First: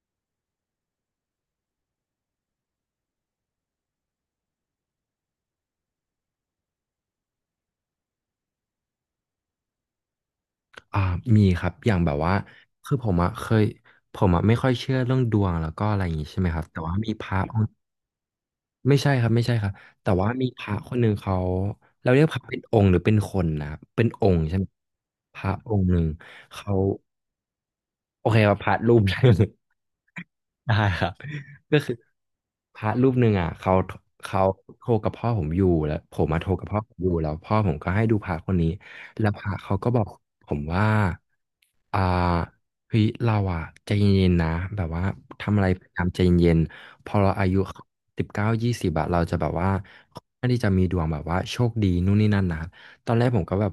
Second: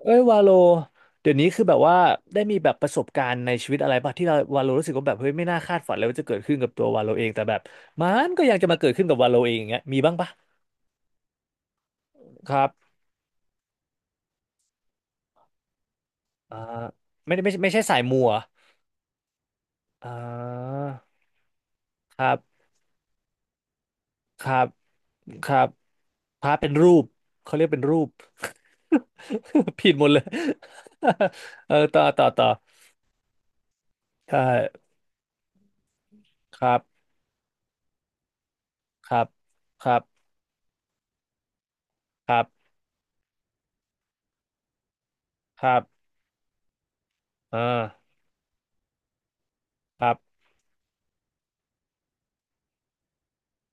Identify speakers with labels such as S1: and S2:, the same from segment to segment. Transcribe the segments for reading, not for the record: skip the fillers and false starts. S1: เอ้ยวาโลเดี๋ยวนี้คือแบบว่าได้มีแบบประสบการณ์ในชีวิตอะไรป่ะที่เราวาโลรู้สึกว่าแบบเฮ้ยไม่น่าคาดฝันเลยว่าจะเกิดขึ้นกับตัววาโลเองแต่แบบมันก็ยังจะมาเกิดขึ้นกับวาโลเองอย่างเงี้ยมีบ้างป่ะ
S2: อ่ามีครับอย่างแบบว่า
S1: ครั
S2: คือ
S1: บ
S2: ผมอะไม่ค่อยเชื่อเรื่องดวงแล้วก็อะไรอย่างงี้ใช่ไหม
S1: อ่า
S2: ครับแต่ว่ามีพ
S1: ไม่
S2: ระ
S1: ได้ไม่
S2: อ
S1: ใช่
S2: งค์
S1: ไม่ใช่สายมัว
S2: ไม่ใช่ครับไม่ใช่ครับ
S1: อ
S2: แต่
S1: อ่
S2: ว่ามีพระ
S1: า
S2: คนหนึ่งเรา
S1: ค
S2: เรียก
S1: รั
S2: พระเป็
S1: บ
S2: นองค์หรือเป็นคนนะครับเป็นองค์
S1: ค
S2: ใช่
S1: รั
S2: ไหม
S1: บ
S2: พ
S1: ค
S2: ระ
S1: รับ
S2: องค์หนึ่ง
S1: พระเป็
S2: เขา
S1: นรูปเขาเรียกเป็นรูป
S2: โอเคครับพระรูป ได้
S1: ผิดหมดเลย
S2: ได้ครับ
S1: เออ
S2: ก็คือ
S1: ต่อต่อต่อ
S2: พระรูปหนึ่งอ่ะเขา
S1: ใช่
S2: เขาโทรกับพ่อผมอยู่แล้วผมมาโทร
S1: ค
S2: กับ
S1: รั
S2: พ่อผมอ
S1: บ
S2: ยู่แล้วพ่อผมก็ให้ดูพระคนนี้
S1: ครั
S2: แล้
S1: บ
S2: วพระเขา
S1: ค
S2: ก็
S1: รั
S2: บอก
S1: บ
S2: ผมว่าอ่า
S1: ครับ
S2: เฮ้ยเราอ่ะใจเย็นๆนะแบบว่าทำ
S1: ค
S2: อะไร
S1: รั
S2: พยายาม
S1: บ
S2: ใจเย็นๆพอเราอายุ
S1: อ่า
S2: 19 20อะเราจะแบบว่า
S1: ครับ
S2: ไม่ได้จะมีดวงแบบว่าโชคดีนู่นนี่นั่นนะตอนแรกผมก็แบบ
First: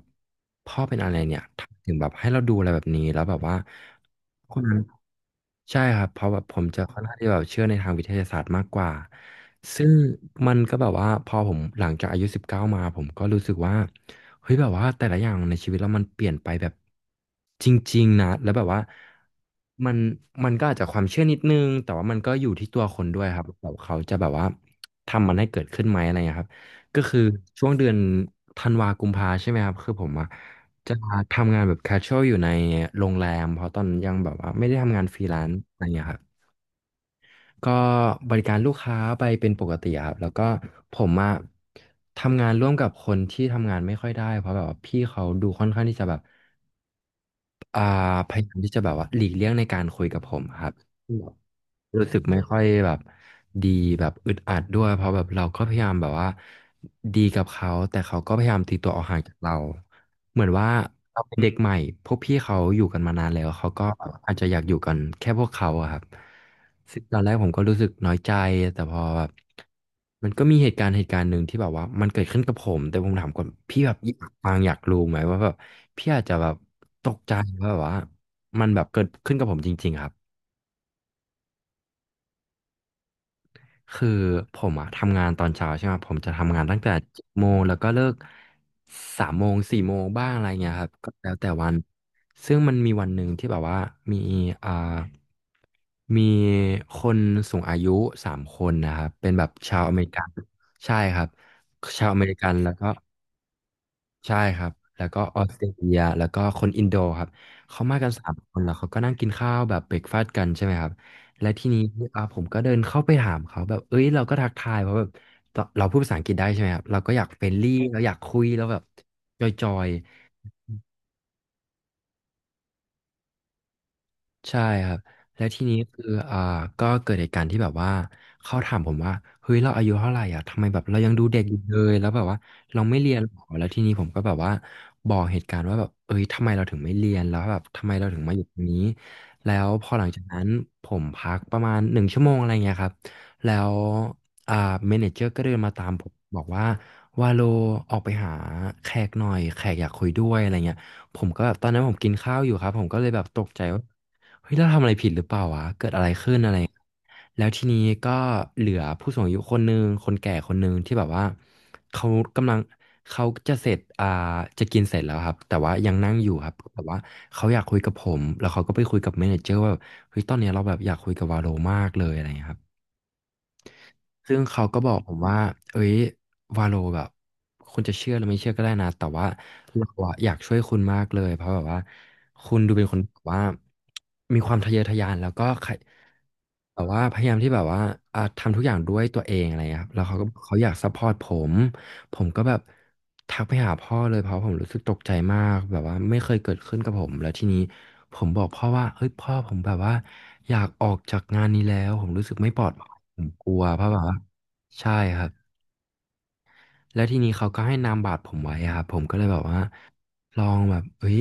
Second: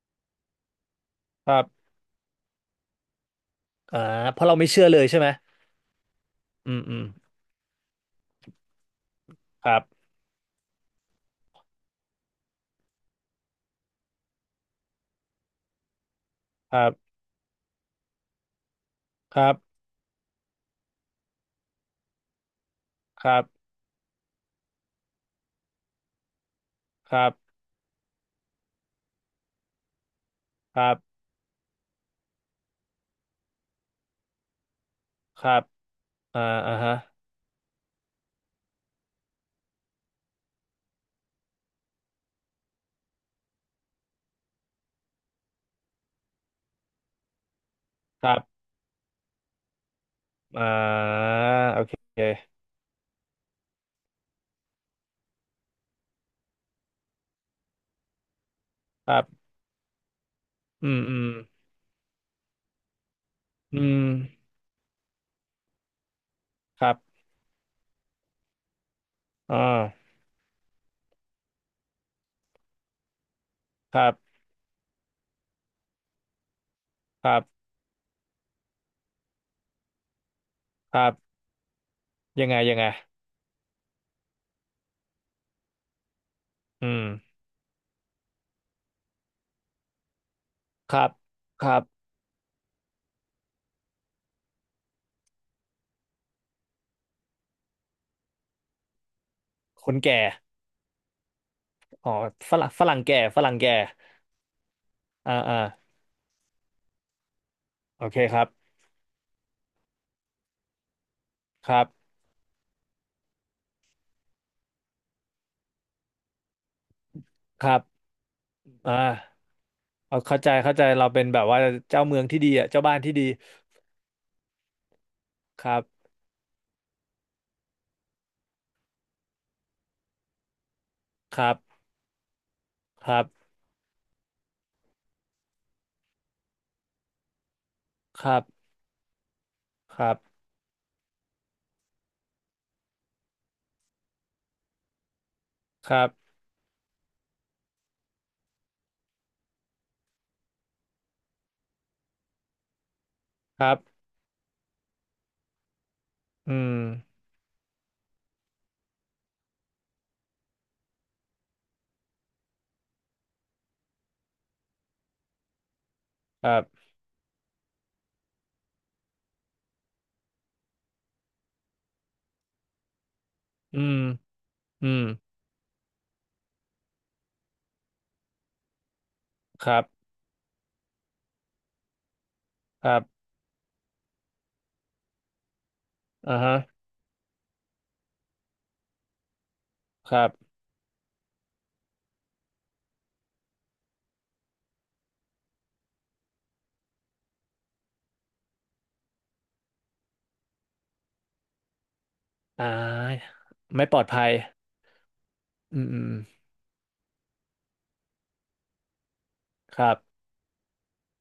S2: พ่อเป็นอะไรเนี่ย
S1: ครั
S2: ทำไม
S1: บ
S2: ถึงแบบให้เราดูอะไรแบบนี้แล้วแบบว่า
S1: อ่าเพราะ
S2: ค
S1: เรา
S2: น
S1: ไม่
S2: นั้น
S1: เชื่อเลยใช่ไหม
S2: ใช่ครับเพราะแบบผม
S1: อืม
S2: จะ
S1: อื
S2: ค่อ
S1: ม
S2: นข้างที่แบบเชื่อในทางวิทยาศาสตร์มากกว่า
S1: ครั
S2: ซึ่ง
S1: บ
S2: มันก็แบบว่าพอผมหลังจากอายุสิบเก้ามาผมก็รู้สึกว่าเฮ้ยแบบว่าแต่ละอย่างในชีวิตเรามันเปลี่ยนไปแบบ
S1: ครับ
S2: จริงๆนะแล้วแบบว่า
S1: ครับ
S2: มันมันก็อาจจะความเชื่อนิดนึงแต่ว่ามันก็อยู่ที่ตัวคนด้ว
S1: ค
S2: ยค
S1: รั
S2: รับ
S1: บ
S2: แบบเขาจะแบบว่าทำมันให้เกิดขึ้นไหมอะไรเงี้ยครับก็
S1: ค
S2: คือ
S1: รับ
S2: ช่วงเดือนธันวากุมภาใช่ไหมครับคือผมอะ
S1: ครั
S2: จะ
S1: บ
S2: ทำงานแบบ casual อยู่ในโรงแรมเพราะตอนนั้นยังแบบว่าไม่ได้ทำงานฟรีแล
S1: ค
S2: น
S1: รั
S2: ซ์
S1: บ
S2: อะไรเงี้ยครับ
S1: อ่าอ่าฮะ
S2: ก็บริการลูกค้าไปเป็นปกติอะครับแล้วก็ผมอะทำงานร่วมกับคนที่ทำงานไม่ค่อยได้เพราะแบบว่าพี่เขาดูค่อนข้างที่จะแบบอ่า
S1: ค
S2: พ
S1: รั
S2: ยายาม
S1: บ
S2: ที่จะแบบว่าหลีกเลี่ยงในการคุยกับผมอะ
S1: อ่
S2: ครับ
S1: าโอเค
S2: รู้สึกไม่ค่อยแบบดีแบบอึดอัดด้วยเพราะแบบเราก็พยายามแบบว่าดีกับเขาแต่เขาก็พยายามตีตัวออก
S1: ค
S2: ห่า
S1: รั
S2: งจาก
S1: บ
S2: เราเหมือนว่า
S1: อืมอื
S2: เรา
S1: ม
S2: เป็นเด็กใหม่พวกพี่เขาอยู่กันมานานแล้วเขา
S1: อื
S2: ก็
S1: ม
S2: อาจจะอยากอยู่กันแค่พวกเขาอะครับ
S1: ครั
S2: ซึ่งตอน
S1: บ
S2: แรกผมก็รู้สึกน้อยใจแต่พอแบบ
S1: อ่า
S2: มันก็มีเหตุการณ์หนึ่งที่แบบว่ามันเกิดขึ้นกับผมแต่ผมถามก่อนพี่แบ
S1: ค
S2: บอ
S1: รั
S2: ยาก
S1: บ
S2: ฟังอยากรู้ไหมว่าแบบพี่อาจจะแบบตก
S1: ค
S2: ใจ
S1: รับ
S2: ว่าแบบว่ามันแบบเกิดขึ้นกับผมจริงๆครับ
S1: ครับยังไงยังไง
S2: คือผมอะทำงานตอนเช้าใช่ไหมผมจะทำงานตั้ง
S1: อื
S2: แต่เจ็ด
S1: ม
S2: โมงแล้วก็เลิก3 โมง 4 โมงบ้างอะไรเงี้ยครับ
S1: ครั
S2: ก็
S1: บ
S2: แล้วแต่
S1: ค
S2: วั
S1: รั
S2: น
S1: บ
S2: ซึ่งมันมีวันหนึ่งที่แบบว่ามีอ่ามีคนสูงอายุสามคนนะครับเป็นแบบชาว
S1: ค
S2: อ
S1: น
S2: เมริ
S1: แก่
S2: กันใช่ครับชา
S1: อ๋
S2: ว
S1: อ
S2: อเมริกัน
S1: ฝรั่
S2: แล้
S1: ง
S2: ว
S1: ฝ
S2: ก็
S1: รั่งแก่ฝรั่งแก่
S2: ใช่ครับ แล้วก็
S1: อ่า
S2: ออส
S1: อ่า
S2: เตรเลียแล้วก็คนอินโดครับ เขามา
S1: โอ
S2: กัน
S1: เค
S2: สาม
S1: ครับ
S2: คน แล้วเขาก็นั่งกินข้าวแบบเบรกฟาสต์กันใช่ไหมครับ และที
S1: ค
S2: นี้
S1: รับ
S2: ผมก็เดินเข้าไปถามเขาแบบเอ้ยเราก็ทักทายเพราะแบบเราพูดภาษาอังกฤษได้ใช่ไหมครับ เราก็อยากเฟรน
S1: ค
S2: ลี่
S1: รั
S2: เรา
S1: บ
S2: อยากคุยแล้วแบบ
S1: อ่
S2: จ
S1: า
S2: อย
S1: เอา
S2: ๆ
S1: เข้าใจเข้าใจเราเป็นแบบว่าเจ้าเมืองที่ดีอ่ะเจ้าบ้านที่ดี
S2: ใช่ครับแล้วที
S1: ค
S2: นี้
S1: รับ
S2: คืออ่าก็เกิดเหตุการณ์ที่แบบว่าเขาถามผมว่าเฮ้ยเราอายุเท่าไหร่อ่ะทำไมแบบเรายังดู
S1: ค
S2: เด็ก
S1: รั
S2: อยู่เล
S1: บ
S2: ยแล้วแบบว่าเราไม่
S1: ค
S2: เรียน
S1: รั
S2: หรอ
S1: บ
S2: แล้วทีนี้ผมก็แบบว่าบอกเหตุการณ์ว่าแบบเอ้ยทำไมเราถึงไม่เรียนแล้วแบบทำไมเราถึง
S1: ค
S2: มา
S1: รั
S2: อยู่ตรง
S1: บ
S2: นี้แล้วพอ
S1: ค
S2: หลัง
S1: รั
S2: จากนั้
S1: บ
S2: นผมพักประมาณ1 ชั่วโมงอะไรเงี้ยครับแล้วอ่าเมเนเจอร์ก็เดินมาตา
S1: ค
S2: ม
S1: รั
S2: ผม
S1: บ
S2: บอกว่าวาโลออกไปหาแขกหน่อยแขกอยากคุยด้วยอะไรเงี้ยผมก็แบบตอนนั้นผมกินข้าวอยู่ครับผมก็เลยแบบตก
S1: ค
S2: ใจ
S1: รั
S2: ว่า
S1: บ
S2: เฮ้ยเราทำอะไรผิดหรือเปล่าวะเกิดอะไรขึ้นอะ
S1: อื
S2: ไร
S1: ม
S2: แล้วทีนี้ก็เหลือผู้สูงอายุคนหนึ่งคนแก่คนหนึ่งที่แบบว่าเขากำลังเขาจะเสร็จอ่าจะกินเสร็จแล้วครับแต่ว่ายังนั่งอยู่ค
S1: ค
S2: รับ
S1: รั
S2: แต่
S1: บ
S2: ว่าเขาอยากคุยกับผมแล้วเขาก็ไปคุยกับเมเนเจอร์ว่าแบบเฮ้ยตอนเนี้ยเราแบบอยากคุยกับวาโลมากเลยอะไรอย่างเงี้ยครับ
S1: อืม
S2: ซึ่งเขาก็
S1: อื
S2: บอก
S1: ม
S2: ผมว่าเอ้ยวาโลแบบคุณจะเชื่อหรือไม่เชื่อก็ได้นะแต่ว่า
S1: ครั
S2: เรา
S1: บ
S2: อะอยากช่วยคุณมากเลยเพราะแบบว่าคุณดูเป็
S1: ค
S2: นค
S1: รั
S2: น
S1: บ
S2: แบบว่ามีความทะเยอทะยานแล้วก็ใคร
S1: อ่าฮะ
S2: แบบว่าพยายามที่แบบว่าทำทุกอย่างด้วยตัวเองอะไรเงี้ยครับแล้ว
S1: ค
S2: เขา
S1: รั
S2: ก็
S1: บ
S2: เขาอยากซัพพอร์ตผมผมก็แบบทักไปหาพ่อเลยเพราะผมรู้สึกตกใจมากแบบว่าไม่เคยเกิดขึ้นกับผม แล้วทีนี้ผมบอกพ่อว่าเฮ้ยพ่อผมแบบว่าอยากออกจากงานนี้แล้วผมรู้สึกไม่ปล
S1: อ่
S2: อด ผม
S1: า
S2: กลัวเพ
S1: ไม่
S2: ราะ
S1: ป
S2: แบ
S1: ลอ
S2: บ
S1: ด
S2: ว่า
S1: ภัย
S2: ใช่ครับ
S1: อืมอืม
S2: แล้วทีนี้เขาก็ให้นามบัตรผมไว้อะครับผมก็เลยแบบว่า
S1: ครับ
S2: ลองแบบเอ้ย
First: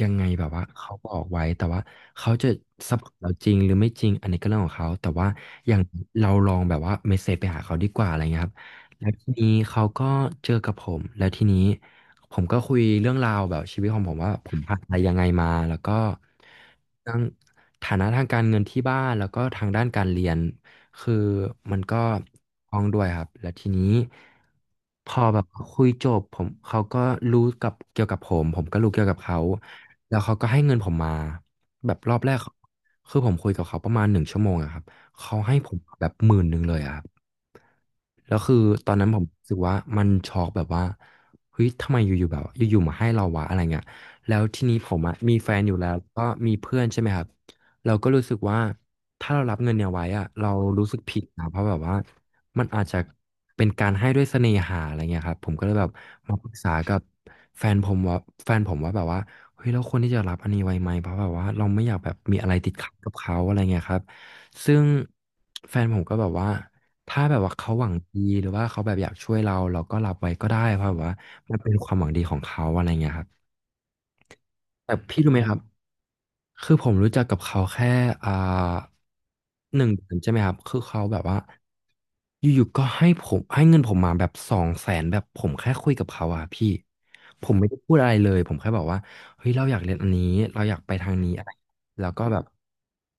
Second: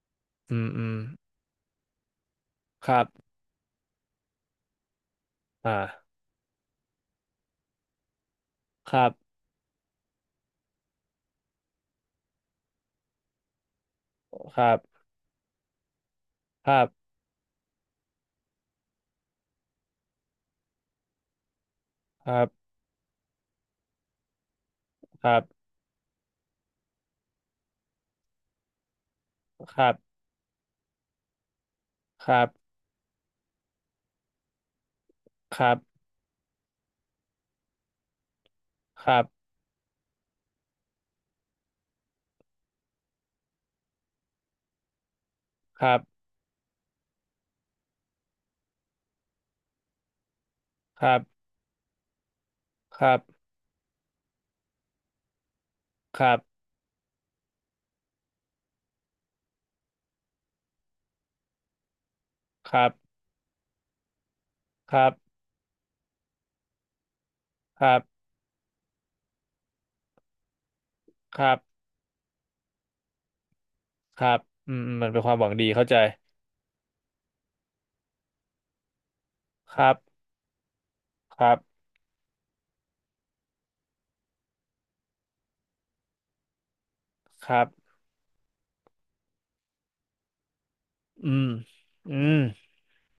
S2: ยังไงแบบ
S1: อื
S2: ว่า
S1: มอื
S2: เขา
S1: ม
S2: บอกไว้แต่ว่าเขาจะ
S1: ค
S2: ซัพ
S1: รั
S2: พ
S1: บ
S2: อร์ตเราจริงหรือไม่จริงอันนี้ก็เรื่องของเขาแต่ว่า
S1: อ
S2: อย่าง
S1: ่า
S2: เราลองแบบว่าเมสเซจไปหาเขาดีกว่าอะไรเงี้ยครับ
S1: ครั
S2: แล้ว
S1: บ
S2: ทีนี้เขาก็เจอกับผมแล้วทีนี้ผมก็คุยเรื่องราวแบบชีวิตของผมว่าผ
S1: ค
S2: ม
S1: รั
S2: ผ่า
S1: บ
S2: นอะไรยังไงมาแล้วก็
S1: ครับ
S2: ทั้งฐานะทางการเงินที่บ้านแล้วก็ทางด้านการเรียน คือมันก็
S1: ครับ
S2: ท้องด้วยครับแล้วทีนี้พอ
S1: ครั
S2: แบบ
S1: บ
S2: คุยจบผมเขาก็รู้กับเกี่ยวกับผมผมก็รู้เกี่ยวกับเขา
S1: ครั
S2: แล้
S1: บ
S2: วเขาก็ให้เงินผมมาแบบรอบแรกเขาคือผมคุยกับเขาประมาณ1 ชั่วโมงอะครับเขาให้
S1: ค
S2: ผ
S1: รั
S2: มแบ
S1: บ
S2: บหมื่นหนึ่งเลยอะครับแล้วคือตอนนั้
S1: ค
S2: นผ
S1: รั
S2: ม
S1: บ
S2: รู้สึกว่ามันช็อกแบบว่าเฮ้ยทำไมอยู่ๆแบบอยู่ๆมาให้เราวะอะไรเงี้ยแล้วทีนี้ผมอะมีแฟนอยู่
S1: ค
S2: แล้ว
S1: รับ
S2: ก็มีเพื่อนใช่ไหมครับ เราก็รู้สึกว่าถ้าเรารับเงินเนี่ยไว้อะเรารู้สึกผิดนะเพราะแบบว่ามันอาจจะ
S1: ครับ
S2: เป็นการให้ด้วยเสน่หาอะไรเงี้ยครับผมก็เลยแบบ
S1: ครั
S2: มาปรึก
S1: บ
S2: ษากับแฟนผมว่าแฟนผมว่าแบบว่าเฮ้ยเราควรที่จะรับอันนี้ไว้ไหมเพราะแบบว่าเราไม่อยากแบบมีอะไรติดขัดกับเขาอะไรเงี้ยครับซึ่ง
S1: ครับ
S2: แฟนผมก็แบบว่าถ้าแบบว่าเขาห
S1: ค
S2: วัง
S1: รับ
S2: ดีหรือว่าเขาแบบอยากช่วยเราเราก็รับไว้ก็ได้เพราะแบบว่า
S1: ครั
S2: มัน
S1: บ
S2: เป็นความหวังดีของเขาอะไรเงี้ยครับ
S1: ครับครับครับครับอืมอื
S2: แต่
S1: มมันเป็
S2: พี่
S1: นค
S2: รู้
S1: วาม
S2: ไหม
S1: หวั
S2: ค
S1: ง
S2: รับ
S1: ดีเข้าใจ
S2: คือผมรู้จักกับเขาแค่อ่า
S1: ค
S2: หนึ่ง
S1: รับ
S2: เดือนใช่ไหมครับคือเขาแบบ
S1: ค
S2: ว่า
S1: รับ
S2: อยู่ๆก็ให้ผมให้เงินผมมาแบบ200,000แบบผมแค่คุยกับเขาอะพี่ผ
S1: ค
S2: ม
S1: รั
S2: ไม่
S1: บ
S2: ได้พูดอะไรเลยผมแค่บอกว่าเฮ้ยเราอยากเรียนอันนี้เราอยากไปทาง
S1: อื
S2: นี้อะ
S1: ม
S2: ไรแล้ว
S1: อื
S2: ก็
S1: ม
S2: แบบ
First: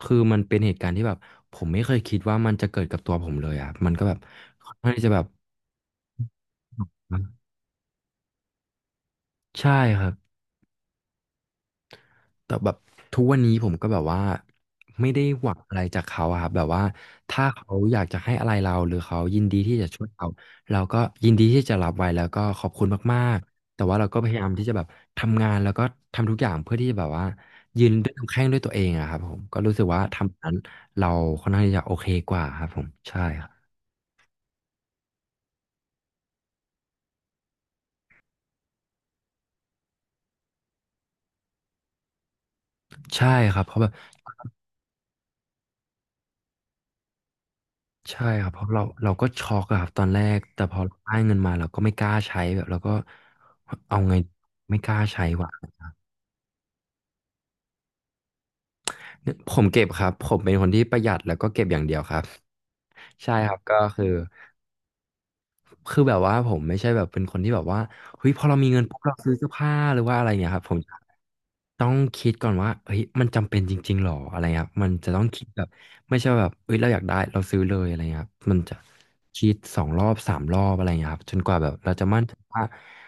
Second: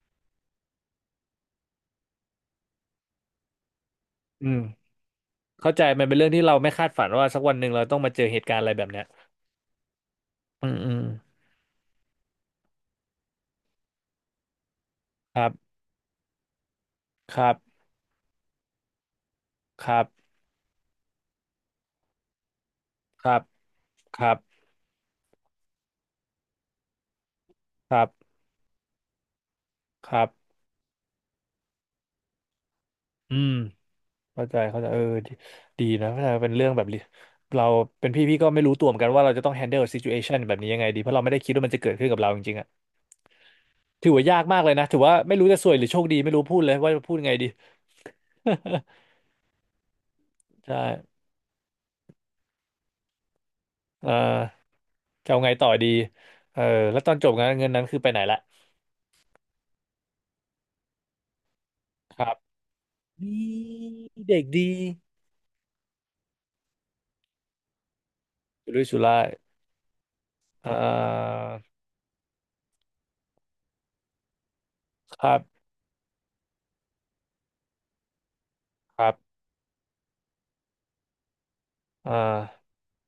S2: คือมันเป็นเหตุการณ์ที่แบบผมไม่เคยคิดว่ามันจะเกิดกับตัวผมเลยอะมันก็แบบ
S1: อืม
S2: ค่อนข้างที่จะแบบ
S1: เข้าใจมันเป็นเรื่องที่เราไม่คาดฝันว่าสักวันหนึ่งเราต้องมาเจอเหตุการณ์อะไรแบบเนี้ย
S2: ใช่ครับ
S1: อืมอืม
S2: แต่แบบทุกวันนี้ผมก็แบบว่าไม่ได้
S1: ค
S2: ห
S1: รั
S2: วังอะ
S1: บ
S2: ไรจากเขาอะครับแบบว่า
S1: ค
S2: ถ้า
S1: รั
S2: เขา
S1: บ
S2: อยากจะให้อะไรเราหรือเขายินดีที่
S1: ค
S2: จะ
S1: รั
S2: ช่วยเรา
S1: บ
S2: เราก็ยินดีที่จะรับไว้แล้วก็ขอบคุณมา
S1: ครั
S2: ก
S1: บ
S2: ๆแต่ว่าเราก็
S1: ค
S2: พ
S1: รั
S2: ยายาม
S1: บ
S2: ที่จะแบบทำงานแล้วก็ทำทุกอย่างเพื่อที่จะแบบว่ายืน
S1: ครั
S2: ด้วยลำ
S1: บ
S2: แข้งด้วยตัวเองอะครับผมก็รู้สึกว่า
S1: ครับ
S2: ทำนั้นเราค่อนข้างที่จะโอเคกว่าครับผมใช่
S1: อื
S2: ครั
S1: ม
S2: บ
S1: เข้าใจเข้าใจ เออดีดีนะเข้าใจเป็นเรื่องแบบนี้เราเป็นพี่พี่ก็ไม่รู้ตัวเหมือนกันว่าเราจะต้อง handle situation แบบนี้ยังไงดีเพราะเราไม่ได้คิดว่ามันจะเกิดขึ้นกับเราจริงๆอะ
S2: ใช่ครับเพราะแบบ
S1: ถือว่ายากมากเลยนะถือว่าไม่รู้จะซวยหรือโชคดีไม่รู้พูดเลยว่าจะพูดยังไงดี
S2: ใช่ครับเพราะเราก็ช็อกอะครับตอนแรกแต่ พ
S1: ใช่
S2: อเราได้เงินมาเราก็ไม่กล้าใช้แบบเราก็เอา
S1: เอ
S2: ไง
S1: อ
S2: ไม่กล้าใช้
S1: จะเอา
S2: ว่ะ
S1: ไงต่อดีเออแล้วตอนจบงานเงินนั้นคือไปไหนละ
S2: เนี่ยผมเก็บครับผมเป็นคนที่ประหยัดแล้วก็เก็บอย่างเดียวค
S1: ค
S2: รับ
S1: รับ ด
S2: ใช่ครับก็
S1: ี
S2: คือ
S1: เด็กดี
S2: คือแบบว่าผมไม่ใช่แบบเป็นคนที่แบบว่าเฮ้ยพอเรามี
S1: สุ
S2: เงิน
S1: รุ่ย
S2: ปุ๊
S1: สุ
S2: บเรา
S1: ร่าย
S2: ซื้อเสื้อผ้าหรือว่าอะไรเงี้ยครับ
S1: อ่
S2: ผมจะ
S1: า
S2: ต้องคิดก่อนว่าเฮ้ยมันจำเป็นจริงๆหรออะไรเงี้ยครับมันจะต้
S1: ค
S2: อง
S1: รั
S2: คิดแบบ
S1: บ
S2: ไม่ใช่ว่าแบบเฮ้ยเราอยากได้เราซื้อเลยอะไรเงี้ยครับมันจะ
S1: ครับ
S2: คิดสองรอบสามรอบอะไรเงี้ยครับจนกว่าแบบเราจะ
S1: อ่
S2: มั่นใจว่า
S1: า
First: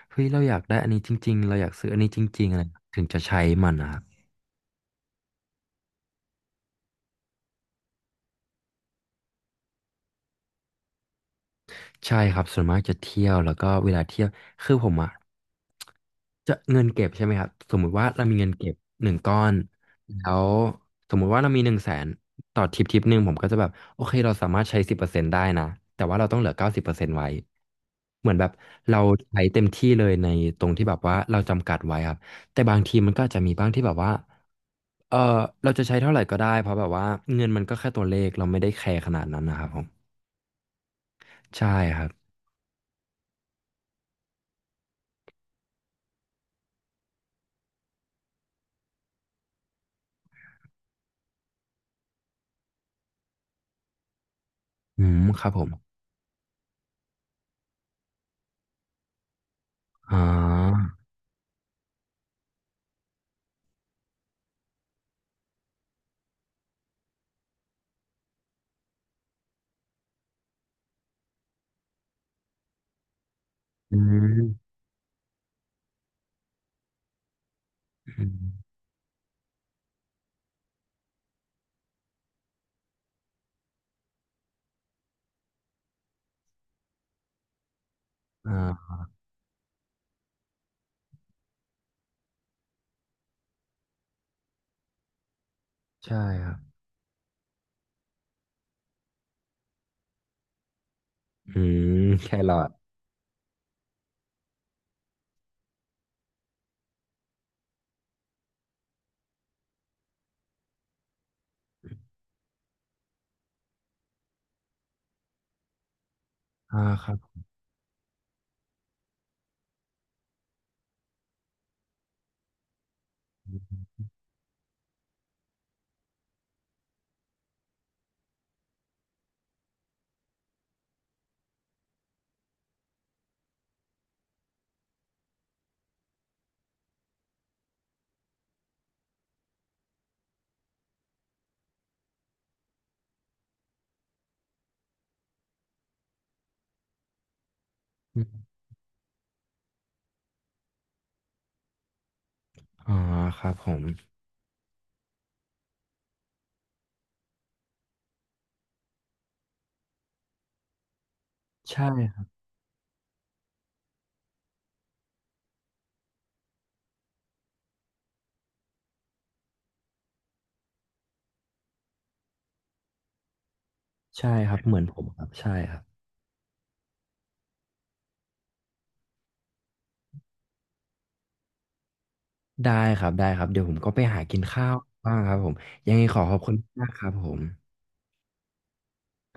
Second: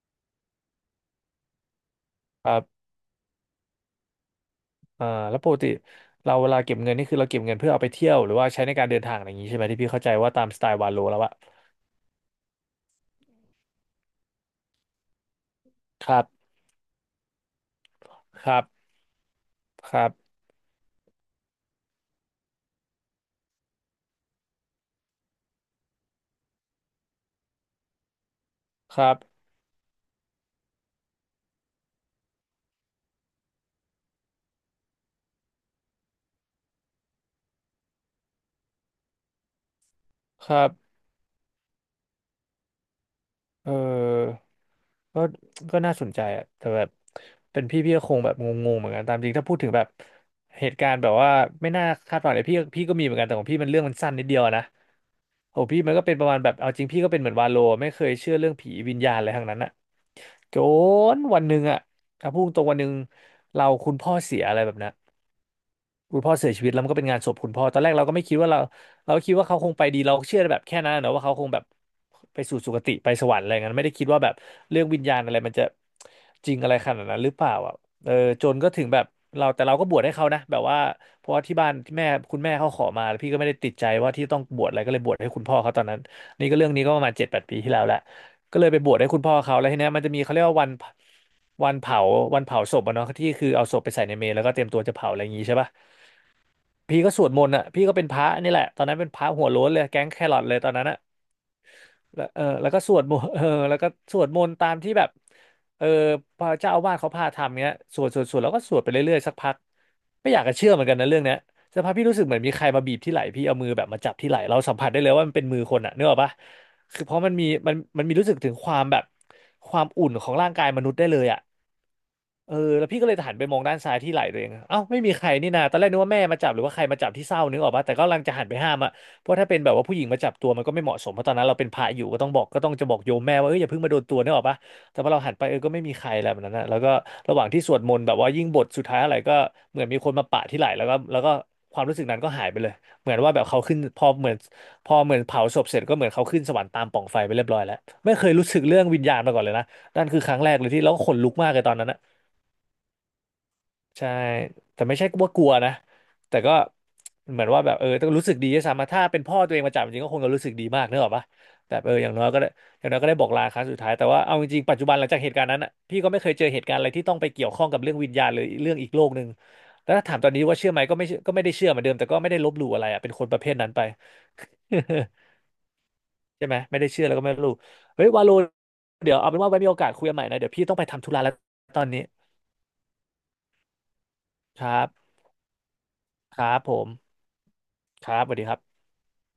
S2: เฮ้ยเราอยากได้อันนี้จริงๆเราอยากซื้ออันนี้จริ
S1: ค
S2: งๆ
S1: รั
S2: อะไร
S1: บ
S2: ถึงจะใช้มันนะครับ
S1: อ่าแล้วปกติเราเวลาเก็บเงินนี่คือเราเก็บเงินเพื่อเอาไปเที่ยวหรือว่าใช้ในการเดินทางอะไรอย่างนี้ใช่ไหมที่พี่เข้าใจว่าตามสไตล์วาโลแล้วอะ
S2: ใช่ครับส่วนมากจะเที่ยวแล้วก็เวลาเที่ยวคือผมอะ
S1: ครับ
S2: จะเงินเก็บใช่ไหมครับสมมุติว่าเรามี
S1: ค
S2: เงิน
S1: รับ
S2: เก็บหนึ่งก้อน
S1: ครั
S2: แล้
S1: บ
S2: วสมมุติว่าเรามี100,000ต่อทริปทริปหนึ่งผมก็จะแบบโอเคเราสามารถใช้สิบเปอร์เซ็นต์ได้นะแต่ว่าเราต้องเหลือ90%ไว้เหมือนแบบ
S1: ค
S2: เรา
S1: รับ
S2: ใช้เต็มที่เลยในตรงที่แบบว่าเราจำกัดไว้ครับแต่บางทีมันก็อาจจะมีบ้างที่แบบว่าเออเราจะใช้เท่าไหร่ก็ได้เพราะแบบว่าเงินมันก็แค่ตัวเลขเราไม่ได้แคร์ขนาดนั้นนะครับผม
S1: ครับ
S2: ใช่ครับ
S1: เออก็ก็น่าสนใจอะแต่แบบเป็นพี่พี่ก็คงแบบงงๆเหมือนกันตามจริงถ้าพูดถึงแบบเหตุการณ์แบบว่าไม่น่าคาดฝันเลยพี่พี่ก็มีเหมือนกันแต่ของพี่มันเรื่องมันสั้นนิดเดียวอะนะ
S2: อืมครับ
S1: โอ้
S2: ผม
S1: พี่มันก็เป็นประมาณแบบเอาจริงพี่ก็เป็นเหมือนวาโลไม่เคยเชื่อเรื่องผีวิญญาณอะไรทั้งนั้นอะ
S2: อ๋อ
S1: จนวันหนึ่งอะถ้าพูดตรงวันหนึ่งเราคุณพ่อเสียอะไรแบบนั้น คุณพ่อเสียชีวิตแล้วมันก็เป็นงานศพคุณพ่อตอนแรกเราก็ไม่คิดว่าเราเราก็คิดว่าเขาคงไปดีเราเชื่อแบบแค่นั้นนะว่าเขาคงแบบไปสู่สุคติไปสวรรค์อะไรเงี้ยไม่ได้
S2: อื
S1: คิดว่าแบบ
S2: ม
S1: เรื่องวิญญาณอะไรมันจะจริงอะไรขนาดนั้นหรือเปล่าอ่ะเออ
S2: อืม
S1: จนก็ถึงแบบเราแต่เราก็บวชให้เขานะแบบว่าเพราะว่าที่บ้านที่แม่คุณแม่เขาขอมาแล้วพี่ก็ไม่ได้ติดใจว่าที่ต้องบวชอะไรก็เลยบวชให้คุณพ่อเขาตอนนั้นนี่ก็เรื่องนี้ก็ประมาณ7-8 ปีที่แล้วแหละ
S2: อ่
S1: ก็เลยไปบ
S2: า
S1: วชให้คุณพ่อเขาแล้วทีเนี้ยมันจะมีเขาเรียกว่าวันเผาวันเผาศพอะเนาะที่คือเอาศพไปใส่ในเมรุแล้วก็เตรียมตัวจะเผาอะไรอย่างงี้ใช่ปะ
S2: ใช่ครับ
S1: พี่ก็สวดมนต์อ่ะพี่ก็เป็นพระนี่แหละตอนนั้นเป็นพระหัวโล้นเลยแก๊งแครอทเลยตอนนั้นอ่ะ
S2: อืม
S1: แล้ว
S2: แค
S1: เออ
S2: รอ
S1: แล้
S2: ท
S1: วก็สวดมนต์ เออแล้วก็สวดมนต์ตามที่แบบเออพระเจ้าอาวาสเขาพาทำเงี้ยสวดสวดสวดแล้วก็สวดไปเรื่อยๆสักพักไม่อยากจะเชื่อเหมือนกันนะเรื่องเนี้ยสักพักพี่รู้สึกเหมือนมีใครมาบีบที่ไหล่พี่เอามือแบบมาจับที่ไหล่เราสัมผัสได้เลยว่ามันเป็นมือคนอ่ะนึกออกปะ
S2: อ่า
S1: คือ
S2: ค
S1: เพ
S2: รั
S1: ราะมัน
S2: บ
S1: มีมันมันมีรู้สึกถึงความแบบความอุ่นของร่างกายมนุษย์ได้เลยอ่ะ แล้วพี่ก็เลยหันไปมองด้านซ้ายที่ไหล่ตัวเองเอ้าไม่มีใครนี่นาตอนแรกนึกว่าแม่มาจับหรือว่าใครมาจับที่เศร้านึกออกปะแต่ก็กำลังจะหันไปห้ามอะเพราะถ้าเป็นแบบว่าผู้หญิงมาจับตัวมันก็ไม่เหมาะสมเพราะตอนนั้นเราเป็นพระอยู่ก็ต้องจะบอกโยมแม่ว่าอย่าเพิ่งมาโดนตัวนึกออกปะแต่พอเราหันไปก็ไม่มีใครแล้วแบบนั้นนะแล้วก็ระหว่างที่สวดมนต์แบบว่ายิ่งบทสุดท้ายอะไรก็เหมือนมีคนมาปะที่ไหล่แล้วก็ความรู้สึกนั้นก็หายไปเลยเหมือนว่าแบบเขาขึ้นพอเหมือนเผาศพเสร็จก็เหมือนเขาขึ้นสวรรค์ตามปล่องไฟไปเรียบร้อยแล้วไม่
S2: อ
S1: เค
S2: ม
S1: ยรู้สึกเรื่องวิญญาณมาก่อนเลยนะนั่นคือครั้งแรกเลยที่แล้วก็ขนลุกมากเลยตอนนั้นนะ
S2: อ๋อครับผม
S1: ใช่แต่ไม่ใช่ว่ากลัวนะแต่ก็เหมือนว่าแบบต้องรู้สึกดีด้วยซ้ำอะถ้าเป็นพ่อตัวเองมาจับจริงก็คงจะรู้สึกดีมากเนกอะปะแต่
S2: ใช่
S1: อย่าง
S2: ค
S1: น้
S2: รั
S1: อ
S2: บ
S1: ยก็ได้อย่างน้อยก็ได้บอกลาครั้งสุดท้ายแต่ว่าเอาจริงๆปัจจุบันหลังจากเหตุการณ์นั้นอะพี่ก็ไม่เคยเจอเหตุการณ์อะไรที่ต้องไปเกี่ยวข้องกับเรื่องวิญญาณหรือเรื่องอีกโลกหนึ่งแล้วถ้าถามตอนนี้ว่าเชื่อไหมก็ไม่เชื่อก็ไม่ได้เชื่อเหมือนเดิมแต่ก็ไม่ได้ลบหลู่อะไรอะเป็นคนประเภทนั้นไป
S2: ใช่ครับเหมือนผมครับ ใช่ครับ
S1: ใช่ไหมไม่ได้เชื่อแล้วก็ไม่ลบหลู่เฮ้ยวาโลเดี๋ยวเอาเป็นว่าไว้มีโอกาสคุยกันใหม่นะเดี๋ยวพี่ต้องไปทำธุระแล้วตอนนี้
S2: ได้ครับได้ครับเดี๋ยวผมก็ไปหากิน
S1: ค
S2: ข้า
S1: รั
S2: ว
S1: บ
S2: บ้างครับผมยังไงขอข
S1: ค
S2: อบ
S1: รั
S2: คุณ
S1: บผ
S2: มากครับ
S1: ม
S2: ผม
S1: ครับสวัสดีครับ